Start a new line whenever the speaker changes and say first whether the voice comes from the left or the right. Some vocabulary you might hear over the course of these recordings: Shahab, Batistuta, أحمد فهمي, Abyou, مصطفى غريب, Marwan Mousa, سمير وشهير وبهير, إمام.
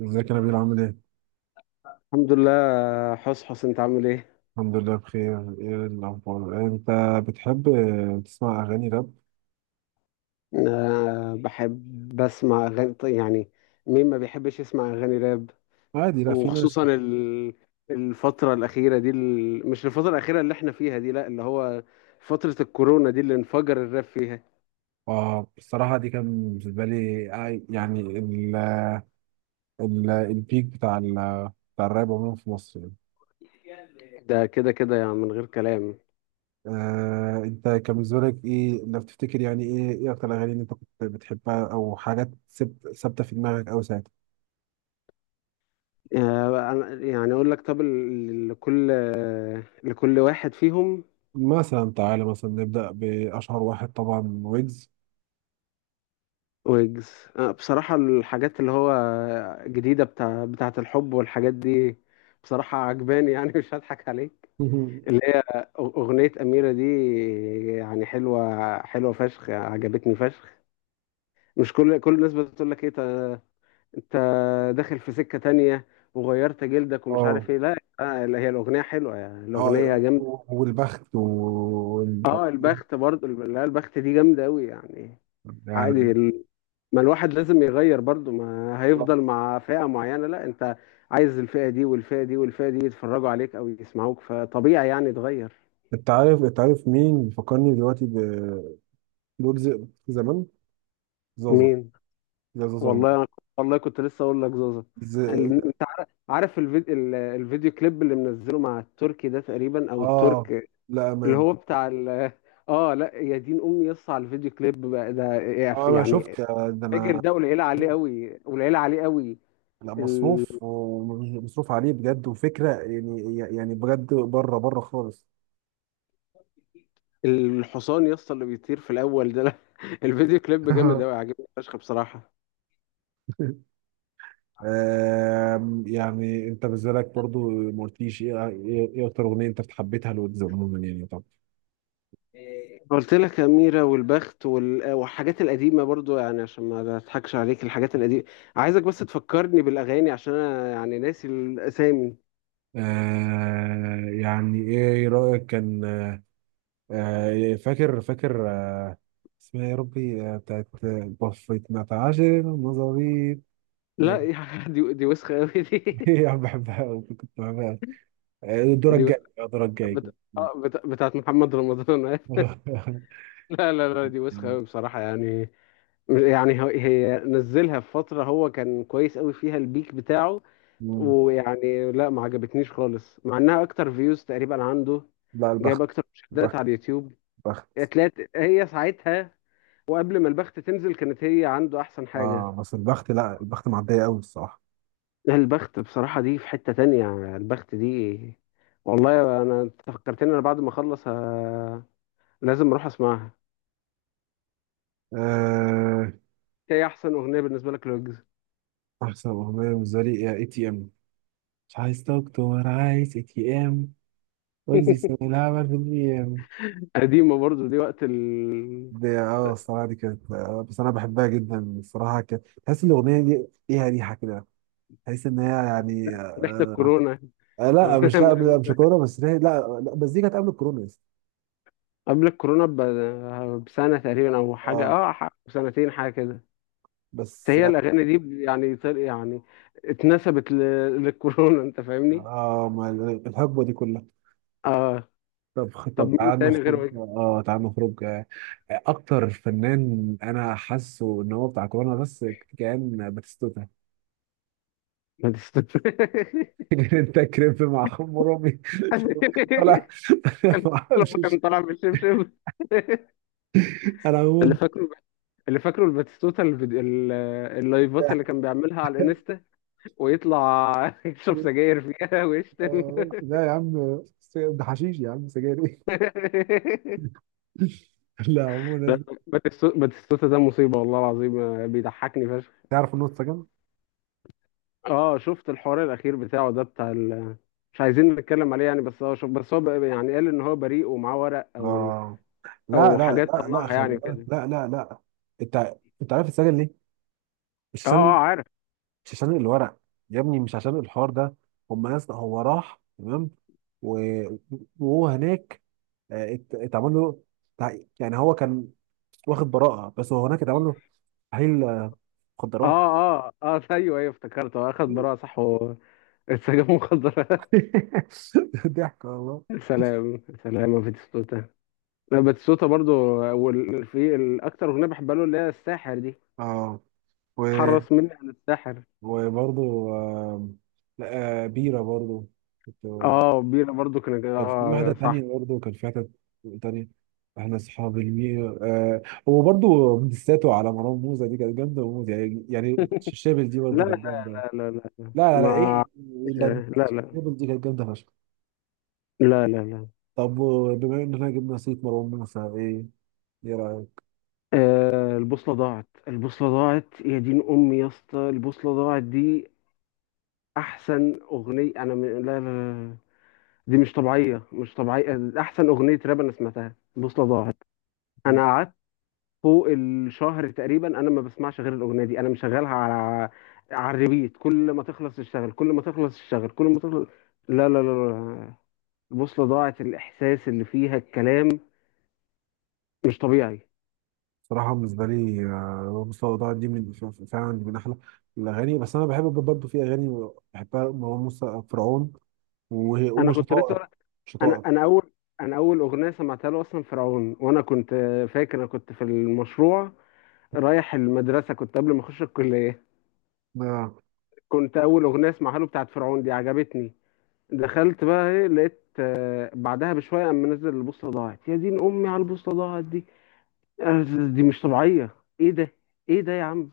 right: ازيك يا نبيل، عامل ايه؟
left: الحمد لله. حس انت عامل ايه؟
right: الحمد لله بخير، ايه الاخبار؟ انت بتحب تسمع اغاني راب؟
left: أه بحب بسمع اغاني، طيب يعني مين ما بيحبش يسمع اغاني راب؟
right: عادي، لا في ناس.
left: وخصوصا الفترة الأخيرة دي مش الفترة الأخيرة اللي احنا فيها دي، لا، اللي هو فترة الكورونا دي اللي انفجر الراب فيها.
right: اه الصراحة دي كان بالنسبة لي، يعني ال ال البيك بتاع بتاع الراب عموما في مصر يعني.
left: ده كده كده يعني من غير كلام.
right: انت كان بالنسبة لك ايه لو تفتكر، يعني ايه اكتر الاغاني اللي انت كنت بتحبها او حاجات ثابتة في دماغك او ساعتها؟
left: يعني اقول لك، طب لكل لكل واحد فيهم.
right: مثلا تعالى، مثلا نبدأ بأشهر واحد طبعا، ويجز.
left: ويجز، بصراحة الحاجات اللي هو جديدة بتاعة الحب والحاجات دي بصراحة عجباني يعني مش هضحك عليك. اللي هي أغنية أميرة دي يعني حلوة، حلوة فشخ، عجبتني فشخ. مش كل الناس بتقول لك إيه أنت داخل في سكة تانية وغيرت جلدك ومش
right: اه،
left: عارف إيه؟ لا آه، هي الأغنية حلوة، يعني الأغنية
right: اه،
left: جامدة.
right: والبخت ومش عارف
left: أه
right: إيه.
left: البخت برضه، لا البخت دي جامدة أوي يعني.
right: يعني
left: عادي، ما الواحد لازم يغير برضو، ما هيفضل مع فئة معينة. لا انت عايز الفئة دي والفئة دي والفئة دي يتفرجوا عليك او يسمعوك، فطبيعي يعني تغير.
right: انت عارف، مين بيفكرني دلوقتي، بلوجز زمان، زازا.
left: مين؟
right: يا زازا عمر.
left: والله أنا والله كنت لسه اقول لك زوزة.
right: ز...
left: انت عارف الفيديو، الفيديو كليب اللي منزله مع التركي ده تقريبا او
right: اه،
left: الترك،
right: لا
left: اللي
right: امان.
left: هو بتاع ال، اه لا يا دين امي يص على الفيديو كليب بقى ده،
right: اه، انا
left: يعني
right: شفت، ده
left: فاجر.
right: انا.
left: ده قليله عليه قوي، قليله عليه قوي.
right: لا، مصروف، ومصروف عليه بجد وفكره، يعني بجد، بره بره خالص.
left: الحصان يا اسطى اللي بيطير في الاول ده، لا، الفيديو كليب جامد قوي، عاجبني فشخ بصراحه.
right: يعني انت بالنسبه لك برضو ما قلتليش ايه اكتر اغنيه انت حبيتها لويجز عموما، يعني طبعا.
left: قلت لك اميره والبخت والحاجات القديمه برضو، يعني عشان ما اضحكش عليك الحاجات القديمه. عايزك بس تفكرني بالاغاني عشان انا يعني ناسي الاسامي.
right: يعني ايه رأيك كان؟ فاكر فاكر، اسمها إيه يا ربي، بتاعت بفيت نتعاشر مظابيط.
left: لا دي دي وسخه قوي دي.
right: هي يعني بحبها أوي، كنت بحبها أوي. الدور
left: دي وسخة.
right: الجاي، الدور الجاي.
left: بتاعت محمد رمضان لا لا لا دي وسخه قوي بصراحه يعني. يعني هي نزلها في فتره هو كان كويس قوي فيها، البيك بتاعه.
right: مم.
left: ويعني لا ما عجبتنيش خالص، مع انها اكتر فيوز تقريبا عنده،
right: لا
left: جايب
right: البخت،
left: اكتر مشاهدات
right: بخت،
left: على اليوتيوب.
right: بخت.
left: اتلات هي ساعتها، وقبل ما البخت تنزل كانت هي عنده احسن حاجة.
right: اه بس البخت، لا البخت معدية قوي الصراحة.
left: لا، البخت بصراحة دي في حتة تانية، البخت دي. والله انا، أنت فكرتني، انا بعد ما اخلص لازم اروح اسمعها.
right: آه
left: هي احسن اغنية بالنسبة لك لوجز؟
right: احسن اغنية بالنسبة لي اي تي ام. مش عايز دكتور، عايز اي تي ام. واجزي سنة العمل في الاي.
left: قديمة برضو دي، وقت
right: دي اه الصراحة دي كانت، بس أنا بحبها جدا الصراحة. كانت تحس إن الأغنية دي ليها ريحة كده، تحس إن هي يعني.
left: ريحة الكورونا.
right: لا،
left: أغنية
right: مش، لا،
left: من
right: مش كورونا بس، ليه- لا لا بس دي كانت قبل الكورونا يا اسطى.
left: قبل الكورونا بسنة تقريبا او حاجة،
right: اه
left: اه بسنتين حاجة كده.
right: بس.
left: فهي الاغاني دي يعني يعني اتنسبت ل- للكورونا، انت فاهمني.
right: اه ما ال- الحقبة دي كلها.
left: اه. طب
right: طب
left: مين
right: تعال
left: تاني
right: نخرج،
left: غير وجدي؟
right: اه تعال نخرج. أكتر فنان أنا حاسه إن هو بتاع كورونا بس كان باتيستوتا.
left: ما تست-
right: انت كريب مع خمرمي طلع.
left: كان
right: ما
left: لما
right: اعرفش.
left: كان طالع بالشبشب
right: انا
left: اللي
right: عموما
left: فاكره، اللي فاكره الباتيستوتا، اللايفات اللي كان بيعملها على الانستا، ويطلع يشرب سجاير فيها ويشتم
right: لا يا عم، ده حشيش يا عم، سجاير ايه؟ لا عموما.
left: باتيستوتا ده مصيبة والله العظيم، بيضحكني.
right: تعرف انه اتسجن؟
left: اه شفت الحوار الاخير بتاعه ده بتاع مش عايزين نتكلم عليه يعني، بس هو شوف، بس هو بقى يعني قال ان هو بريء ومعاه ورق او
right: اه، لا
left: او
right: لا
left: حاجات
right: لا لا،
left: طلعها
right: خلي
left: يعني
right: بالك،
left: كده.
right: لا لا لا. انت انت عارف اتسجن ليه؟ مش
left: اه
right: عشان
left: اه عارف.
right: مش عشان الورق يا ابني، مش عشان الحوار ده. هم ناس، هو راح تمام و... وهو هناك، اتعمل له، يعني هو كان واخد براءة، بس هو هناك اتعمل له تحليل، مخدرات.
left: اه اه ايوه افتكرته، هو اخد براءة صح واتسجن مخدرات.
right: ضحك والله.
left: سلام سلام يا باتيستوتا. لا باتيستوتا برضو في الاكتر اغنيه بحبها له اللي هي الساحر دي،
right: اه و
left: حرص مني عن الساحر.
right: وبرضه. آم، لا، بيرة برضه. كنت-
left: اه بينا برضو كان،
right: كان في
left: اه
right: واحدة
left: يا صح.
right: تانية برضه، كان في حتة تانية، احنا اصحاب المية. هو برضه ديساته على مروان موسى دي كانت جامدة وموت، يعني الشابل دي
left: لا
right: برضه كانت
left: لا
right: جامدة. لا
left: لا.
right: لا لا،
left: ما
right: ايه؟ لا
left: لا لا
right: الشابل دي كانت جامدة فشخ.
left: لا.
right: طب، بما اننا جبنا سيرة مروان موسى، ايه رأيك؟
left: آه، البوصلة ضاعت، البوصلة ضاعت، يا دين أمي يا اسطى البوصلة ضاعت دي. أحسن أغنية أنا لا، لا لا، دي مش طبيعية، مش طبيعية. أحسن أغنية راب أنا سمعتها البوصلة ضاعت. أنا قعدت فوق الشهر تقريبا أنا ما بسمعش غير الأغنية دي، أنا مشغلها على على الريبيت، كل ما تخلص اشتغل كل ما تخلص اشتغل كل ما تخلص. لا. البوصلة ضاعت، الإحساس اللي فيها، الكلام مش طبيعي.
right: صراحة بالنسبة لي، مستوى ضاع دي من، فعلا دي من أحلى الأغاني. بس أنا بحب برضه في أغاني بحبها مروان موسى: فرعون،
left: أنا كنت
right: وشطائر.
left: لسه، انا
right: شطائر.
left: انا اول، انا اول اغنيه سمعتها له اصلا فرعون، وانا كنت فاكر انا كنت في المشروع رايح المدرسه، كنت قبل ما اخش الكليه.
right: آه.
left: كنت اول اغنيه اسمعها له بتاعت فرعون دي، عجبتني. دخلت بقى ايه، لقيت آه، بعدها بشويه قام منزل البوصله ضاعت، يا دين امي على البوصله ضاعت دي. آه، دي مش طبيعيه، ايه ده، ايه ده يا عم.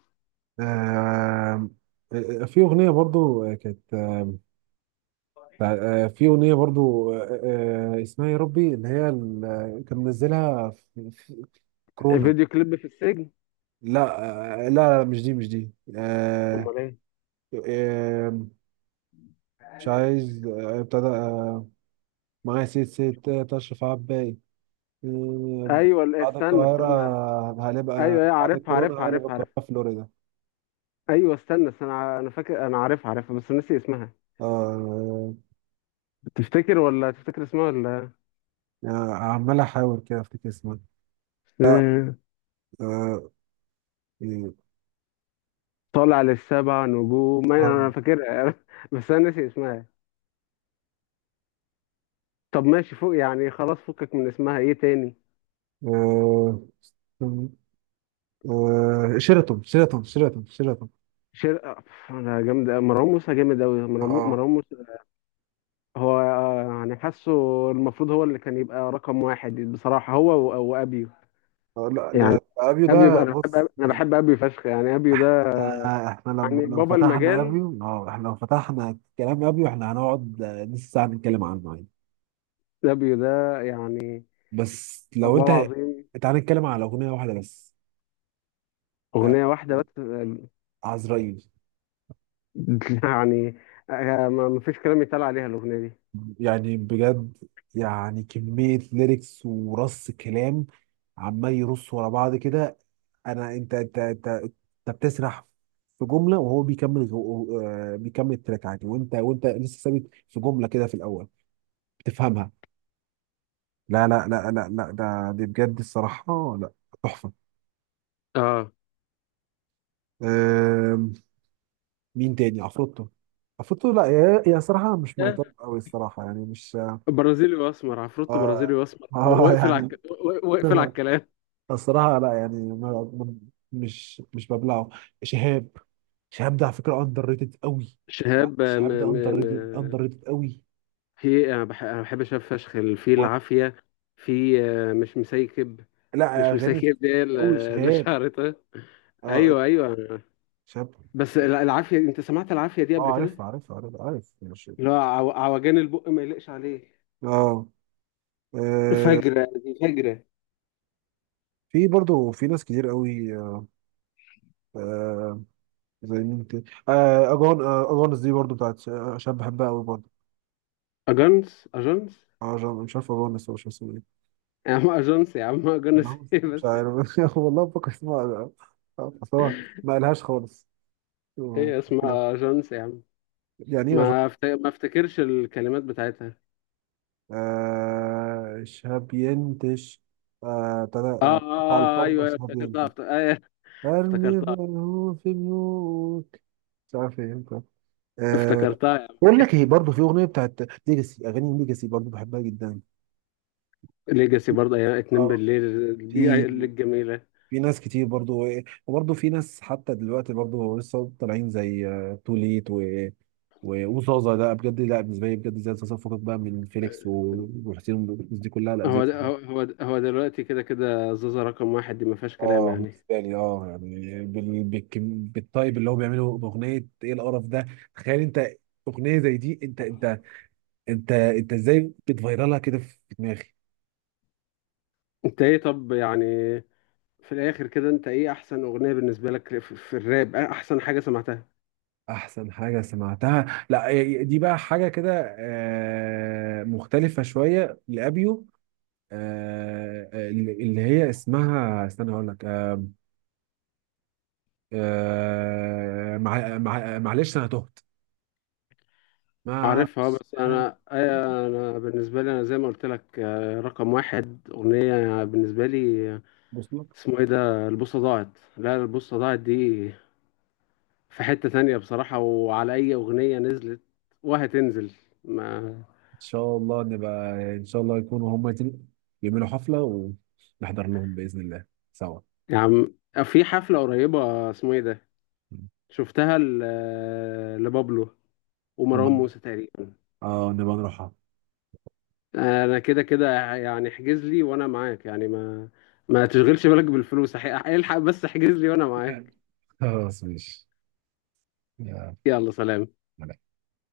right: آه. في أغنية برضو كانت، في أغنية برضو، اسمها يا ربي، اللي هي كان منزلها في كورونا.
left: فيديو كليب في السجن؟
right: لا، لا لا، مش دي، مش دي، آه،
left: امال ايه؟
right: آه، مش عايز، ابتدى، معايا ست ست، تشرف عباي، آه،
left: ايوه لا،
right: بعد
left: استنى
right: القاهرة،
left: استنى.
right: هنبقى
left: ايوه
right: بعد
left: عارفها
right: الكورونا
left: عارفها
right: هقلب
left: عارفها.
right: القاهرة فلوريدا.
left: ايوه استنى استنى، انا فاكر انا عارفها عارفها، بس ناسي اسمها.
right: آه،
left: تفتكر ولا تفتكر اسمها ولا؟
right: آه، عمال احاول كده افتكر اسمها. لا.
left: آه،
right: آه إيه،
left: طالع للسبع نجوم، ما انا
right: آه
left: فاكرها بس انا ناسي اسمها. طب ماشي فوق يعني خلاص، فكك من اسمها، ايه تاني؟
right: آه شيراتون، شيراتون، شيراتون، شيراتون.
left: شر أف، انا جامد أوي. مروان موسى جامد قوي،
right: اه
left: مروان موسى هو آه، يعني حاسه المفروض هو اللي كان يبقى رقم واحد بصراحة، هو وابيو.
right: لا،
left: يعني
right: ده ابيو،
left: ابيو
right: ده بص
left: انا
right: يعني،
left: بحب ابيو فشخ، يعني ابيو ده
right: احنا لما
left: يعني
right: لو
left: بابا
right: فتحنا
left: المجال،
right: ابيو، اه احنا لو فتحنا كلام ابيو، احنا هنقعد نص ساعة نتكلم عنه عادي.
left: ابيو ده يعني
right: بس لو
left: والله
right: انت،
left: العظيم.
right: تعال نتكلم على اغنية واحدة بس، آه،
left: اغنية واحدة بس؟
right: عزرائيل.
left: يعني آه، ما ما فيش كلام يتقال عليها الأغنية دي.
right: يعني بجد، يعني كمية ليركس ورص كلام، عمال يرص ورا بعض كده. انا، انت بتسرح في جمله وهو بيكمل بيكمل التراك عادي، وانت لسه ثابت في جمله كده في الاول، بتفهمها. لا لا لا لا لا، ده دي بجد الصراحه لا، تحفه.
left: اه
right: آم، مين تاني؟ عفروتو. عفروتو لا، يا صراحه مش مايطاب قوي الصراحه، يعني مش،
left: برازيلي واسمر، عفروتو برازيلي
right: اه
left: واسمر
right: يعني.
left: واقفل على الكلام.
right: الصراحه لا، يعني مش ببلعه. شهاب. شهاب ده على فكره اندر ريتد قوي. لا
left: شهاب آه،
right: شهاب ده اندر ريتد، اندر
left: م...
right: ريتد قوي.
left: في إيه؟ انا أنا بحب شهاب فشخ في
right: وانا.
left: العافيه، في آه، مش مسيكب،
right: لا
left: مش
right: اغاني كتير
left: مسيكب دي
right: قوي
left: آه، اللي
right: شهاب.
left: شعرتها.
right: اه
left: ايوه ايوه
right: شهاب.
left: بس العافيه، انت سمعت العافيه دي
right: اه
left: قبل
right: عارف
left: كده؟
right: عارف عارف عارف، ماشي.
left: اللي هو عوجان البق ما يليقش عليه،
right: اه آه،
left: فجرة دي فجرة.
right: في برضو في ناس كتير قوي، آه، زي مين تاني؟ اجونس دي برضو بتاعت شاب، بحبها قوي برضو.
left: أجنس،
right: مش عارف اجونس، هو مش اسمه ايه؟
left: يا عم أجنس، يا عم أجنس
right: نعم.
left: إيه
right: مش
left: بس.
right: عارف. والله بفكر اسمها، اصل هو ما قالهاش خالص، آه،
left: ايه
right: كده
left: اسمها؟ جونس يا عم؟
right: يعني ايه؟
left: ما افتكرش الكلمات بتاعتها.
right: شهاب ينتش، ابتدى،
left: اه
right: قطع
left: اه آه،
right: الفرمة
left: ايوه أيوة،
right: شهاب
left: افتكرتها
right: ينتش،
left: أيوة،
right: ارمي
left: افتكرتها،
right: بيوت في بيوت، مش عارف ايه انت. آه
left: افتكرتها يا عم.
right: بقول لك ايه، برضه في اغنيه بتاعت ليجاسي، اغاني ليجاسي برضه بحبها جدا.
left: ليجاسي برضه، ايام اتنين
right: اه
left: بالليل،
right: في
left: الجميله.
right: في ناس كتير برضه إيه، وبرضه في ناس حتى دلوقتي برضه لسه طالعين، زي توليت وزازا. لا بجد، لا بالنسبه لي بجد زي زازا، فكك بقى من فيليكس وحسين والناس دي كلها. لا زي،
left: هو ده هو، هو ده هو دلوقتي، كده كده زازا رقم واحد دي ما فيهاش كلام
right: اه
left: يعني.
right: بالنسبه لي اه يعني بالطيب اللي هو بيعمله باغنيه، ايه القرف ده؟ تخيل انت اغنيه زي دي، انت ازاي بتفيرلها كده في دماغي.
left: انت ايه؟ طب يعني في الاخر كده، انت ايه احسن اغنيه بالنسبه لك في في الراب؟ إيه احسن حاجه سمعتها؟
right: احسن حاجه سمعتها، لا ي- دي بقى حاجه كده، مختلفه شويه، لابيو، اللي هي اسمها، استنى اقول لك، معلش انا تهت،
left: عارفها
right: معلش
left: بس
right: أنا.
left: انا أيوة، انا بالنسبه لي انا زي ما قلت لك آه، رقم واحد اغنيه بالنسبه لي،
right: بص.
left: اسمه ايه ده، البوصة ضاعت. لا البوصة ضاعت دي في حتة تانية بصراحة، وعلى أي أغنية نزلت وهتنزل. ما
right: شاء الله نبقى ان شاء الله يكونوا هم يعملوا حفله ونحضر لهم باذن الله سوا،
left: يا عم، في حفلة قريبة اسمه ايه ده، شفتها لبابلو ومروان
right: نبقى
left: موسى تقريبا.
right: اه نبقى نروحها.
left: أنا كده كده يعني، احجز لي وأنا معاك، يعني ما ما تشغلش بالك بالفلوس أح- الحق بس احجز لي وأنا معاك.
right: خلاص ماشي، يا
left: يلا سلام.